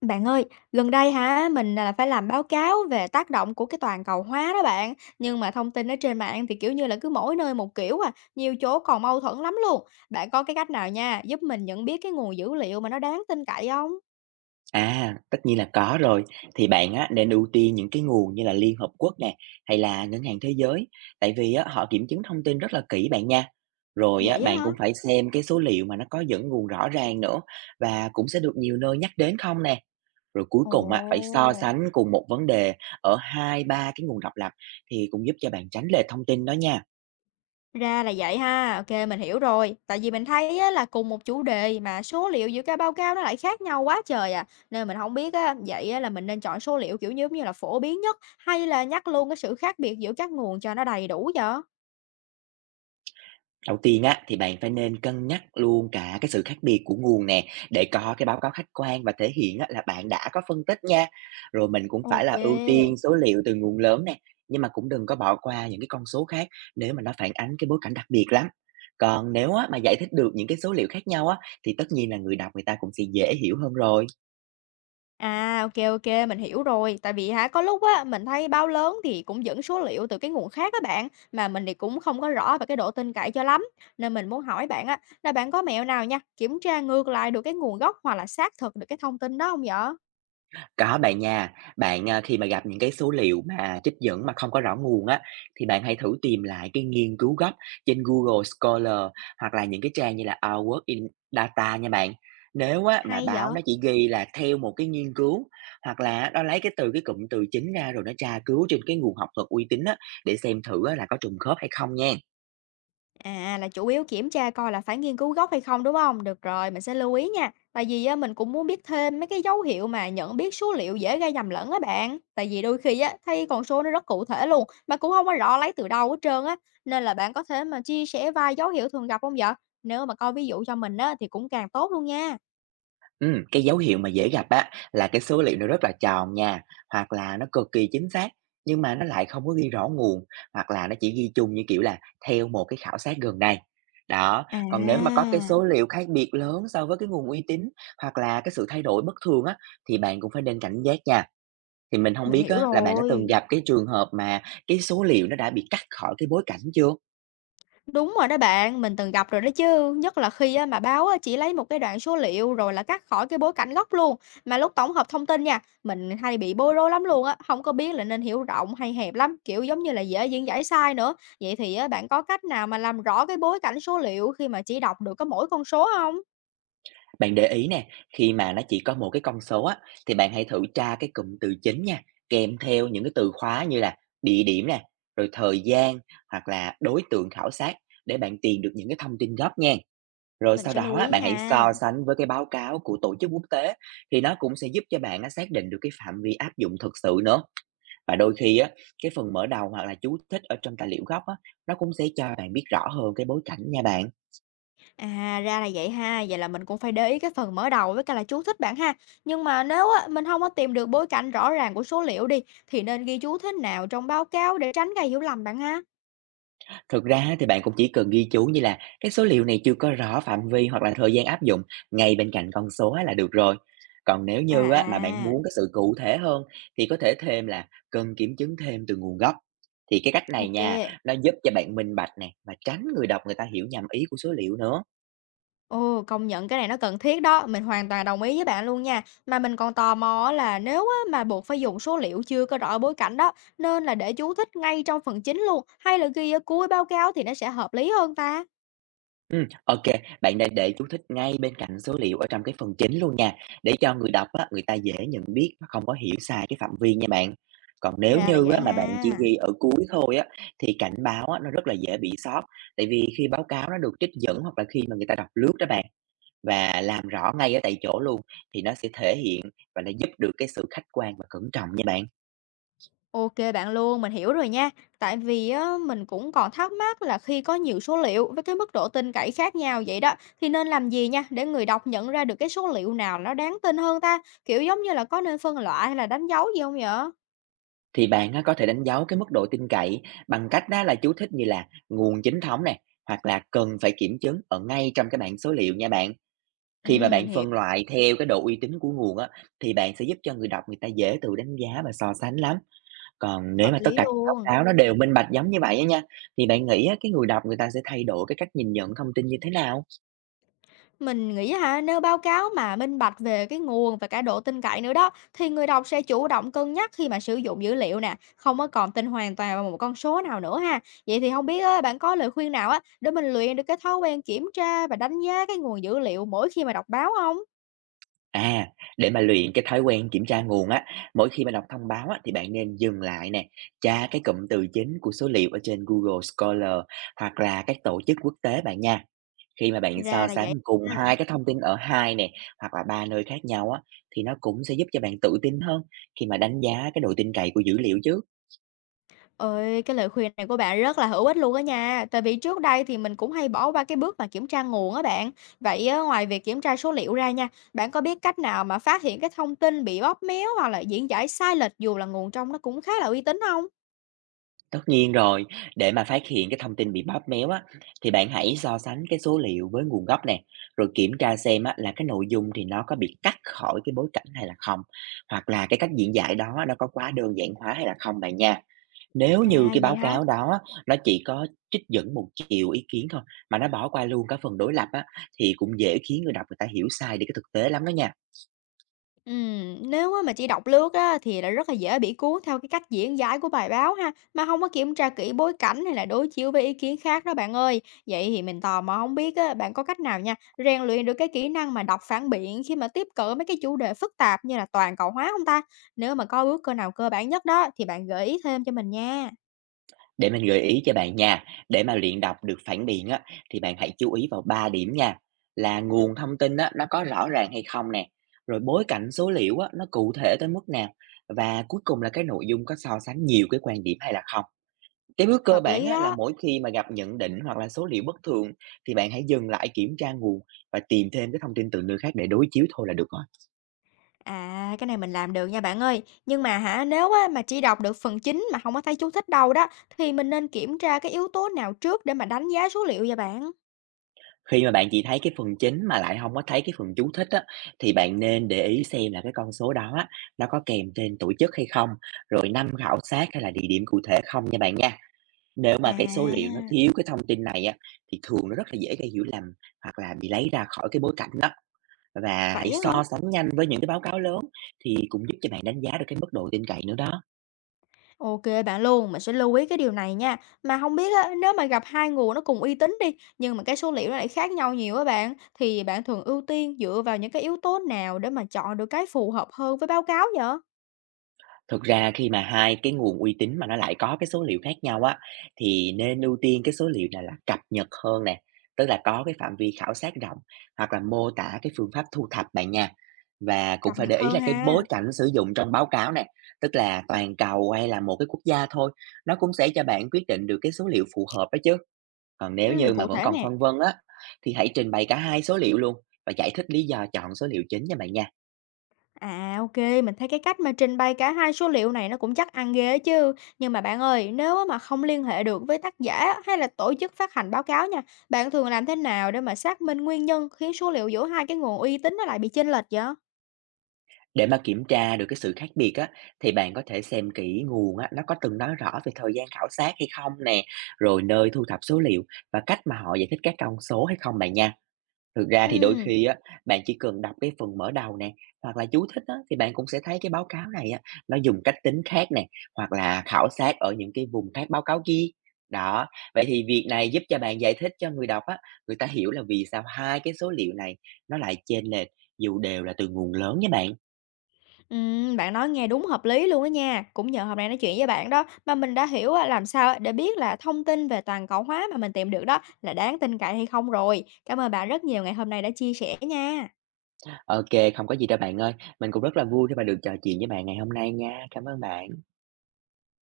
Bạn ơi, gần đây hả, mình là phải làm báo cáo về tác động của cái toàn cầu hóa đó bạn. Nhưng mà thông tin ở trên mạng thì kiểu như là cứ mỗi nơi một kiểu à, nhiều chỗ còn mâu thuẫn lắm luôn. Bạn có cái cách nào nha, giúp mình nhận biết cái nguồn dữ liệu mà nó đáng tin cậy không? À, tất nhiên là có rồi. Thì bạn á, nên ưu tiên những cái nguồn như là Liên Hợp Quốc nè, hay là Ngân hàng Thế giới, tại vì á, họ kiểm chứng thông tin rất là kỹ bạn nha. Rồi á, Vậy á bạn hả? cũng phải xem cái số liệu mà nó có dẫn nguồn rõ ràng nữa và cũng sẽ được nhiều nơi nhắc đến không nè. Rồi cuối Ồ. cùng á, phải so sánh cùng một vấn đề ở hai ba cái nguồn độc lập thì cũng giúp cho bạn tránh lệch thông tin đó nha. Ra là vậy ha, OK, mình hiểu rồi. Tại vì mình thấy á, là cùng một chủ đề mà số liệu giữa các báo cáo nó lại khác nhau quá trời à, nên mình không biết á, vậy á, là mình nên chọn số liệu, kiểu, giống như là phổ biến nhất hay là nhắc luôn cái sự khác biệt giữa các nguồn cho nó đầy đủ vậy? Đầu tiên á, thì bạn phải nên cân nhắc luôn cả cái sự khác biệt của nguồn nè, để có cái báo cáo khách quan và thể hiện á, là bạn đã có phân tích nha. Rồi mình cũng phải là ưu OK. tiên số liệu từ nguồn lớn nè, nhưng mà cũng đừng có bỏ qua những cái con số khác nếu mà nó phản ánh cái bối cảnh đặc biệt lắm. Còn nếu á, mà giải thích được những cái số liệu khác nhau á, thì tất nhiên là người đọc người ta cũng sẽ dễ hiểu hơn rồi. À, ô kê, mình hiểu rồi. Tại vì hả, có lúc á, mình thấy báo lớn thì cũng dẫn số liệu từ cái nguồn khác các bạn, mà mình thì cũng không có rõ về cái độ tin cậy cho lắm. Nên mình muốn hỏi bạn á, là bạn có mẹo nào nha, kiểm tra ngược lại được cái nguồn gốc hoặc là xác thực được cái thông tin đó không vậy? Có bạn nha, bạn, khi mà gặp những cái số liệu mà trích dẫn mà không có rõ nguồn á, thì bạn hãy thử tìm lại cái nghiên cứu gốc trên Google Scholar hoặc là những cái trang như là Our World in Data nha bạn. Nếu á, mà Hay báo vậy? nó chỉ ghi là theo một cái nghiên cứu, hoặc là nó lấy cái từ cái cụm từ chính ra rồi nó tra cứu trên cái nguồn học thuật uy tín á, để xem thử á, là có trùng khớp hay không nha. À, là chủ yếu kiểm tra coi là phải nghiên cứu gốc hay không, đúng không? Được rồi, mình sẽ lưu ý nha. Tại vì á, mình cũng muốn biết thêm mấy cái dấu hiệu mà nhận biết số liệu dễ gây nhầm lẫn á bạn. Tại vì đôi khi á, thấy con số nó rất cụ thể luôn, mà cũng không có rõ lấy từ đâu hết trơn á. Nên là bạn có thể mà chia sẻ vài dấu hiệu thường gặp hông vậy? Nếu mà coi ví dụ cho mình á, thì cũng càng tốt luôn nha. Cái dấu hiệu mà dễ gặp á là cái số liệu nó rất là tròn nha, hoặc là nó cực kỳ chính xác nhưng mà nó lại không có ghi rõ nguồn, hoặc là nó chỉ ghi chung như kiểu là theo một cái khảo sát gần đây. Đó, còn nếu mà có À, cái số liệu khác biệt lớn so với cái nguồn uy tín, hoặc là cái sự thay đổi bất thường á, thì bạn cũng phải nên cảnh giác nha. Thì mình không mình biết hiểu á, là bạn đã từng rồi. gặp cái trường hợp mà cái số liệu nó đã bị cắt khỏi cái bối cảnh chưa? Đúng rồi đó bạn, mình từng gặp rồi đó chứ, nhất là khi á, mà báo á, chỉ lấy một cái đoạn số liệu rồi là cắt khỏi cái bối cảnh gốc luôn, mà lúc tổng hợp thông tin nha, mình hay bị bối rối lắm luôn á, không có biết là nên hiểu rộng hay hẹp lắm, kiểu giống như là dễ diễn giải sai nữa. Vậy thì á, bạn có cách nào mà làm rõ cái bối cảnh số liệu khi mà chỉ đọc được có mỗi con số không? Bạn để ý nè, khi mà nó chỉ có một cái con số á, thì bạn hãy thử tra cái cụm từ chính nha, kèm theo những cái từ khóa như là địa điểm nè, rồi thời gian, hoặc là đối tượng khảo sát, để bạn tìm được những cái thông tin gốc nha. Rồi Mình sau sẽ lưu đó á, ý bạn hãy nha. so sánh với cái báo cáo của tổ chức quốc tế, thì nó cũng sẽ giúp cho bạn á, xác định được cái phạm vi áp dụng thực sự nữa. Và đôi khi á, cái phần mở đầu hoặc là chú thích ở trong tài liệu gốc á, nó cũng sẽ cho bạn biết rõ hơn cái bối cảnh nha bạn. À, ra là vậy ha, vậy là mình cũng phải để ý cái phần mở đầu với cả là chú thích bạn ha. Nhưng mà nếu á, mình không có tìm được bối cảnh rõ ràng của số liệu đi, thì nên ghi chú thích nào trong báo cáo để tránh gây hiểu lầm bạn ha. Thực ra thì bạn cũng chỉ cần ghi chú như là cái số liệu này chưa có rõ phạm vi hoặc là thời gian áp dụng, ngay bên cạnh con số á là được rồi. Còn nếu À như á mà bạn à, muốn cái sự cụ thể hơn, thì có thể thêm là cần kiểm chứng thêm từ nguồn gốc. Thì cái cách này ok. nha, nó giúp cho bạn minh bạch nè, và tránh người đọc người ta hiểu nhầm ý của số liệu nữa. Ồ, công nhận cái này nó cần thiết đó, mình hoàn toàn đồng ý với bạn luôn nha. Mà mình còn tò mò á là nếu á, mà buộc phải dùng số liệu chưa có rõ bối cảnh đó, nên là để chú thích ngay trong phần chính luôn, hay là ghi ở cuối báo cáo thì nó sẽ hợp lý hơn ta? Ô bạn nên để chú thích ngay bên cạnh số liệu ở trong cái phần chính luôn nha, để cho người đọc á, người ta dễ nhận biết và không có hiểu sai cái phạm vi nha bạn. Còn nếu Ra là như vậy á, mà bạn chỉ ha. ghi ở cuối thôi á, thì cảnh báo á, nó rất là dễ bị sót, tại vì khi báo cáo nó được trích dẫn, hoặc là khi mà người ta đọc lướt đó bạn, và làm rõ ngay ở tại chỗ luôn thì nó sẽ thể hiện và nó giúp được cái sự khách quan và cẩn trọng nha bạn. OK bạn luôn, mình hiểu rồi nha. Tại vì á, mình cũng còn thắc mắc là khi có nhiều số liệu với cái mức độ tin cậy khác nhau vậy đó, thì nên làm gì nha để người đọc nhận ra được cái số liệu nào nó đáng tin hơn ta? Kiểu giống như là có nên phân loại hay là đánh dấu gì không nhở? Thì bạn á, có thể đánh dấu cái mức độ tin cậy bằng cách đó là chú thích như là nguồn chính thống này, hoặc là cần phải kiểm chứng, ở ngay trong cái bảng số liệu nha bạn. Ừ, Khi mà mình bạn hiểu, phân loại theo cái độ uy tín của nguồn á, thì bạn sẽ giúp cho người đọc người ta dễ tự đánh giá và so sánh lắm. Còn nếu hợp mà tất lý cả các báo luôn. cáo nó đều minh bạch giống như vậy á nha, thì bạn nghĩ á, cái người đọc người ta sẽ thay đổi cái cách nhìn nhận thông tin như thế nào? Mình nghĩ hả, nếu báo cáo mà minh bạch về cái nguồn và cả độ tin cậy nữa đó, thì người đọc sẽ chủ động cân nhắc khi mà sử dụng dữ liệu nè, không có còn tin hoàn toàn vào một con số nào nữa ha. Vậy thì không biết á, bạn có lời khuyên nào á để mình luyện được cái thói quen kiểm tra và đánh giá cái nguồn dữ liệu mỗi khi mà đọc báo không? À, để mà luyện cái thói quen kiểm tra nguồn á, mỗi khi mà đọc thông báo á, thì bạn nên dừng lại nè, tra cái cụm từ chính của số liệu ở trên Google Scholar, hoặc là các tổ chức quốc tế bạn nha. Khi mà bạn Ra so là sánh vậy. cùng hai cái thông tin ở hai nè, hoặc là ba nơi khác nhau á, thì nó cũng sẽ giúp cho bạn tự tin hơn khi mà đánh giá cái độ tin cậy của dữ liệu chứ. Ơi, cái lời khuyên này của bạn rất là hữu ích luôn á nha. Tại vì trước đây thì mình cũng hay bỏ qua cái bước mà kiểm tra nguồn á bạn. Vậy á, ngoài việc kiểm tra số liệu ra nha, bạn có biết cách nào mà phát hiện cái thông tin bị bóp méo hoặc là diễn giải sai lệch dù là nguồn trong nó cũng khá là uy tín không? Tất nhiên rồi, để mà phát hiện cái thông tin bị bóp méo á, thì bạn hãy so sánh cái số liệu với nguồn gốc nè, rồi kiểm tra xem á, là cái nội dung thì nó có bị cắt khỏi cái bối cảnh hay là không, hoặc là cái cách diễn giải đó nó có quá đơn giản hóa hay là không bạn nha. Nếu như À cái vậy báo hả? cáo đó á, nó chỉ có trích dẫn một chiều ý kiến thôi, mà nó bỏ qua luôn cả phần đối lập á, thì cũng dễ khiến người đọc người ta hiểu sai đi cái thực tế lắm đó nha. Nếu á mà chỉ đọc lướt á thì là rất là dễ bị cuốn theo cái cách diễn giải của bài báo ha, mà không có kiểm tra kỹ bối cảnh hay là đối chiếu với ý kiến khác đó bạn ơi. Vậy thì mình tò mò không biết á, bạn có cách nào nha, rèn luyện được cái kỹ năng mà đọc phản biện khi mà tiếp cận mấy cái chủ đề phức tạp như là toàn cầu hóa không ta? Nếu mà có bước cơ nào cơ bản nhất đó thì bạn gợi ý thêm cho mình nha. Để mình gợi ý cho bạn nha, để mà luyện đọc được phản biện á, thì bạn hãy chú ý vào 3 điểm nha, là nguồn thông tin á, nó có rõ ràng hay không nè, rồi bối cảnh số liệu á, nó cụ thể tới mức nào, và cuối cùng là cái nội dung có so sánh nhiều cái quan điểm hay là không. Cái bước cơ Hợp bản lý á, là đó. mỗi khi mà gặp nhận định hoặc là số liệu bất thường, thì bạn hãy dừng lại kiểm tra nguồn và tìm thêm cái thông tin từ nơi khác để đối chiếu thôi là được rồi. À, cái này mình làm được nha bạn ơi. Nhưng mà hả, nếu á, mà chỉ đọc được phần chính mà không có thấy chú thích đâu đó, thì mình nên kiểm tra cái yếu tố nào trước để mà đánh giá số liệu vậy bạn? Khi mà bạn chỉ thấy cái phần chính mà lại không có thấy cái phần chú thích á, thì bạn nên để ý xem là cái con số đó á, nó có kèm tên tổ chức hay không, rồi năm khảo sát, hay là địa điểm cụ thể không nha bạn nha. Nếu mà cái số liệu nó À, thiếu cái thông tin này á, thì thường nó rất là dễ gây hiểu lầm, hoặc là bị lấy ra khỏi cái bối cảnh đó. Và vậy hãy á hả? so sánh nhanh với những cái báo cáo lớn thì cũng giúp cho bạn đánh giá được cái mức độ tin cậy nữa đó. OK bạn luôn, mình sẽ lưu ý cái điều này nha. Mà không biết á, nếu mà gặp hai nguồn nó cùng uy tín đi, nhưng mà cái số liệu nó lại khác nhau nhiều á bạn, thì bạn thường ưu tiên dựa vào những cái yếu tố nào để mà chọn được cái phù hợp hơn với báo cáo vậy? Thực ra khi mà hai cái nguồn uy tín mà nó lại có cái số liệu khác nhau á, thì nên ưu tiên cái số liệu này là cập nhật hơn nè, tức là có cái phạm vi khảo sát rộng, hoặc là mô tả cái phương pháp thu thập bạn nha. Và cũng Cập phải nhật để ý hơn là cái bối ha. cảnh sử dụng trong báo cáo này, tức là toàn cầu hay là một cái quốc gia thôi, nó cũng sẽ cho bạn quyết định được cái số liệu phù hợp đó chứ. Còn nếu Ừ, như mà cụ vẫn thể còn nè. phân vân á, thì hãy trình bày cả hai số liệu luôn và giải thích lý do chọn số liệu chính nha bạn nha. À, ok, mình thấy cái cách mà trình bày cả hai số liệu này nó cũng chắc ăn ghê á chứ. Nhưng mà bạn ơi, nếu á mà không liên hệ được với tác giả hay là tổ chức phát hành báo cáo nha, bạn thường làm thế nào để mà xác minh nguyên nhân khiến số liệu giữa hai cái nguồn uy tín nó lại bị chênh lệch vậy? Để mà kiểm tra được cái sự khác biệt á, thì bạn có thể xem kỹ nguồn á, nó có từng nói rõ về thời gian khảo sát hay không nè, rồi nơi thu thập số liệu và cách mà họ giải thích các con số hay không bạn nha. Thực ra thì đôi Ừ, khi á, bạn chỉ cần đọc cái phần mở đầu nè, hoặc là chú thích á, thì bạn cũng sẽ thấy cái báo cáo này á, nó dùng cách tính khác nè, hoặc là khảo sát ở những cái vùng khác báo cáo kia. Đó, vậy thì việc này giúp cho bạn giải thích cho người đọc á, người ta hiểu là vì sao hai cái số liệu này nó lại chênh lệch dù đều là từ nguồn lớn nha bạn. Bạn nói nghe đúng hợp lý luôn á nha. Cũng nhờ hôm nay nói chuyện với bạn đó mà mình đã hiểu á, làm sao á để biết là thông tin về toàn cầu hóa mà mình tìm được đó là đáng tin cậy hay không rồi. Cảm ơn bạn rất nhiều ngày hôm nay đã chia sẻ nha. OK, không có gì đâu bạn ơi. Mình cũng rất là vui khi mà được trò chuyện với bạn ngày hôm nay nha. Cảm ơn bạn.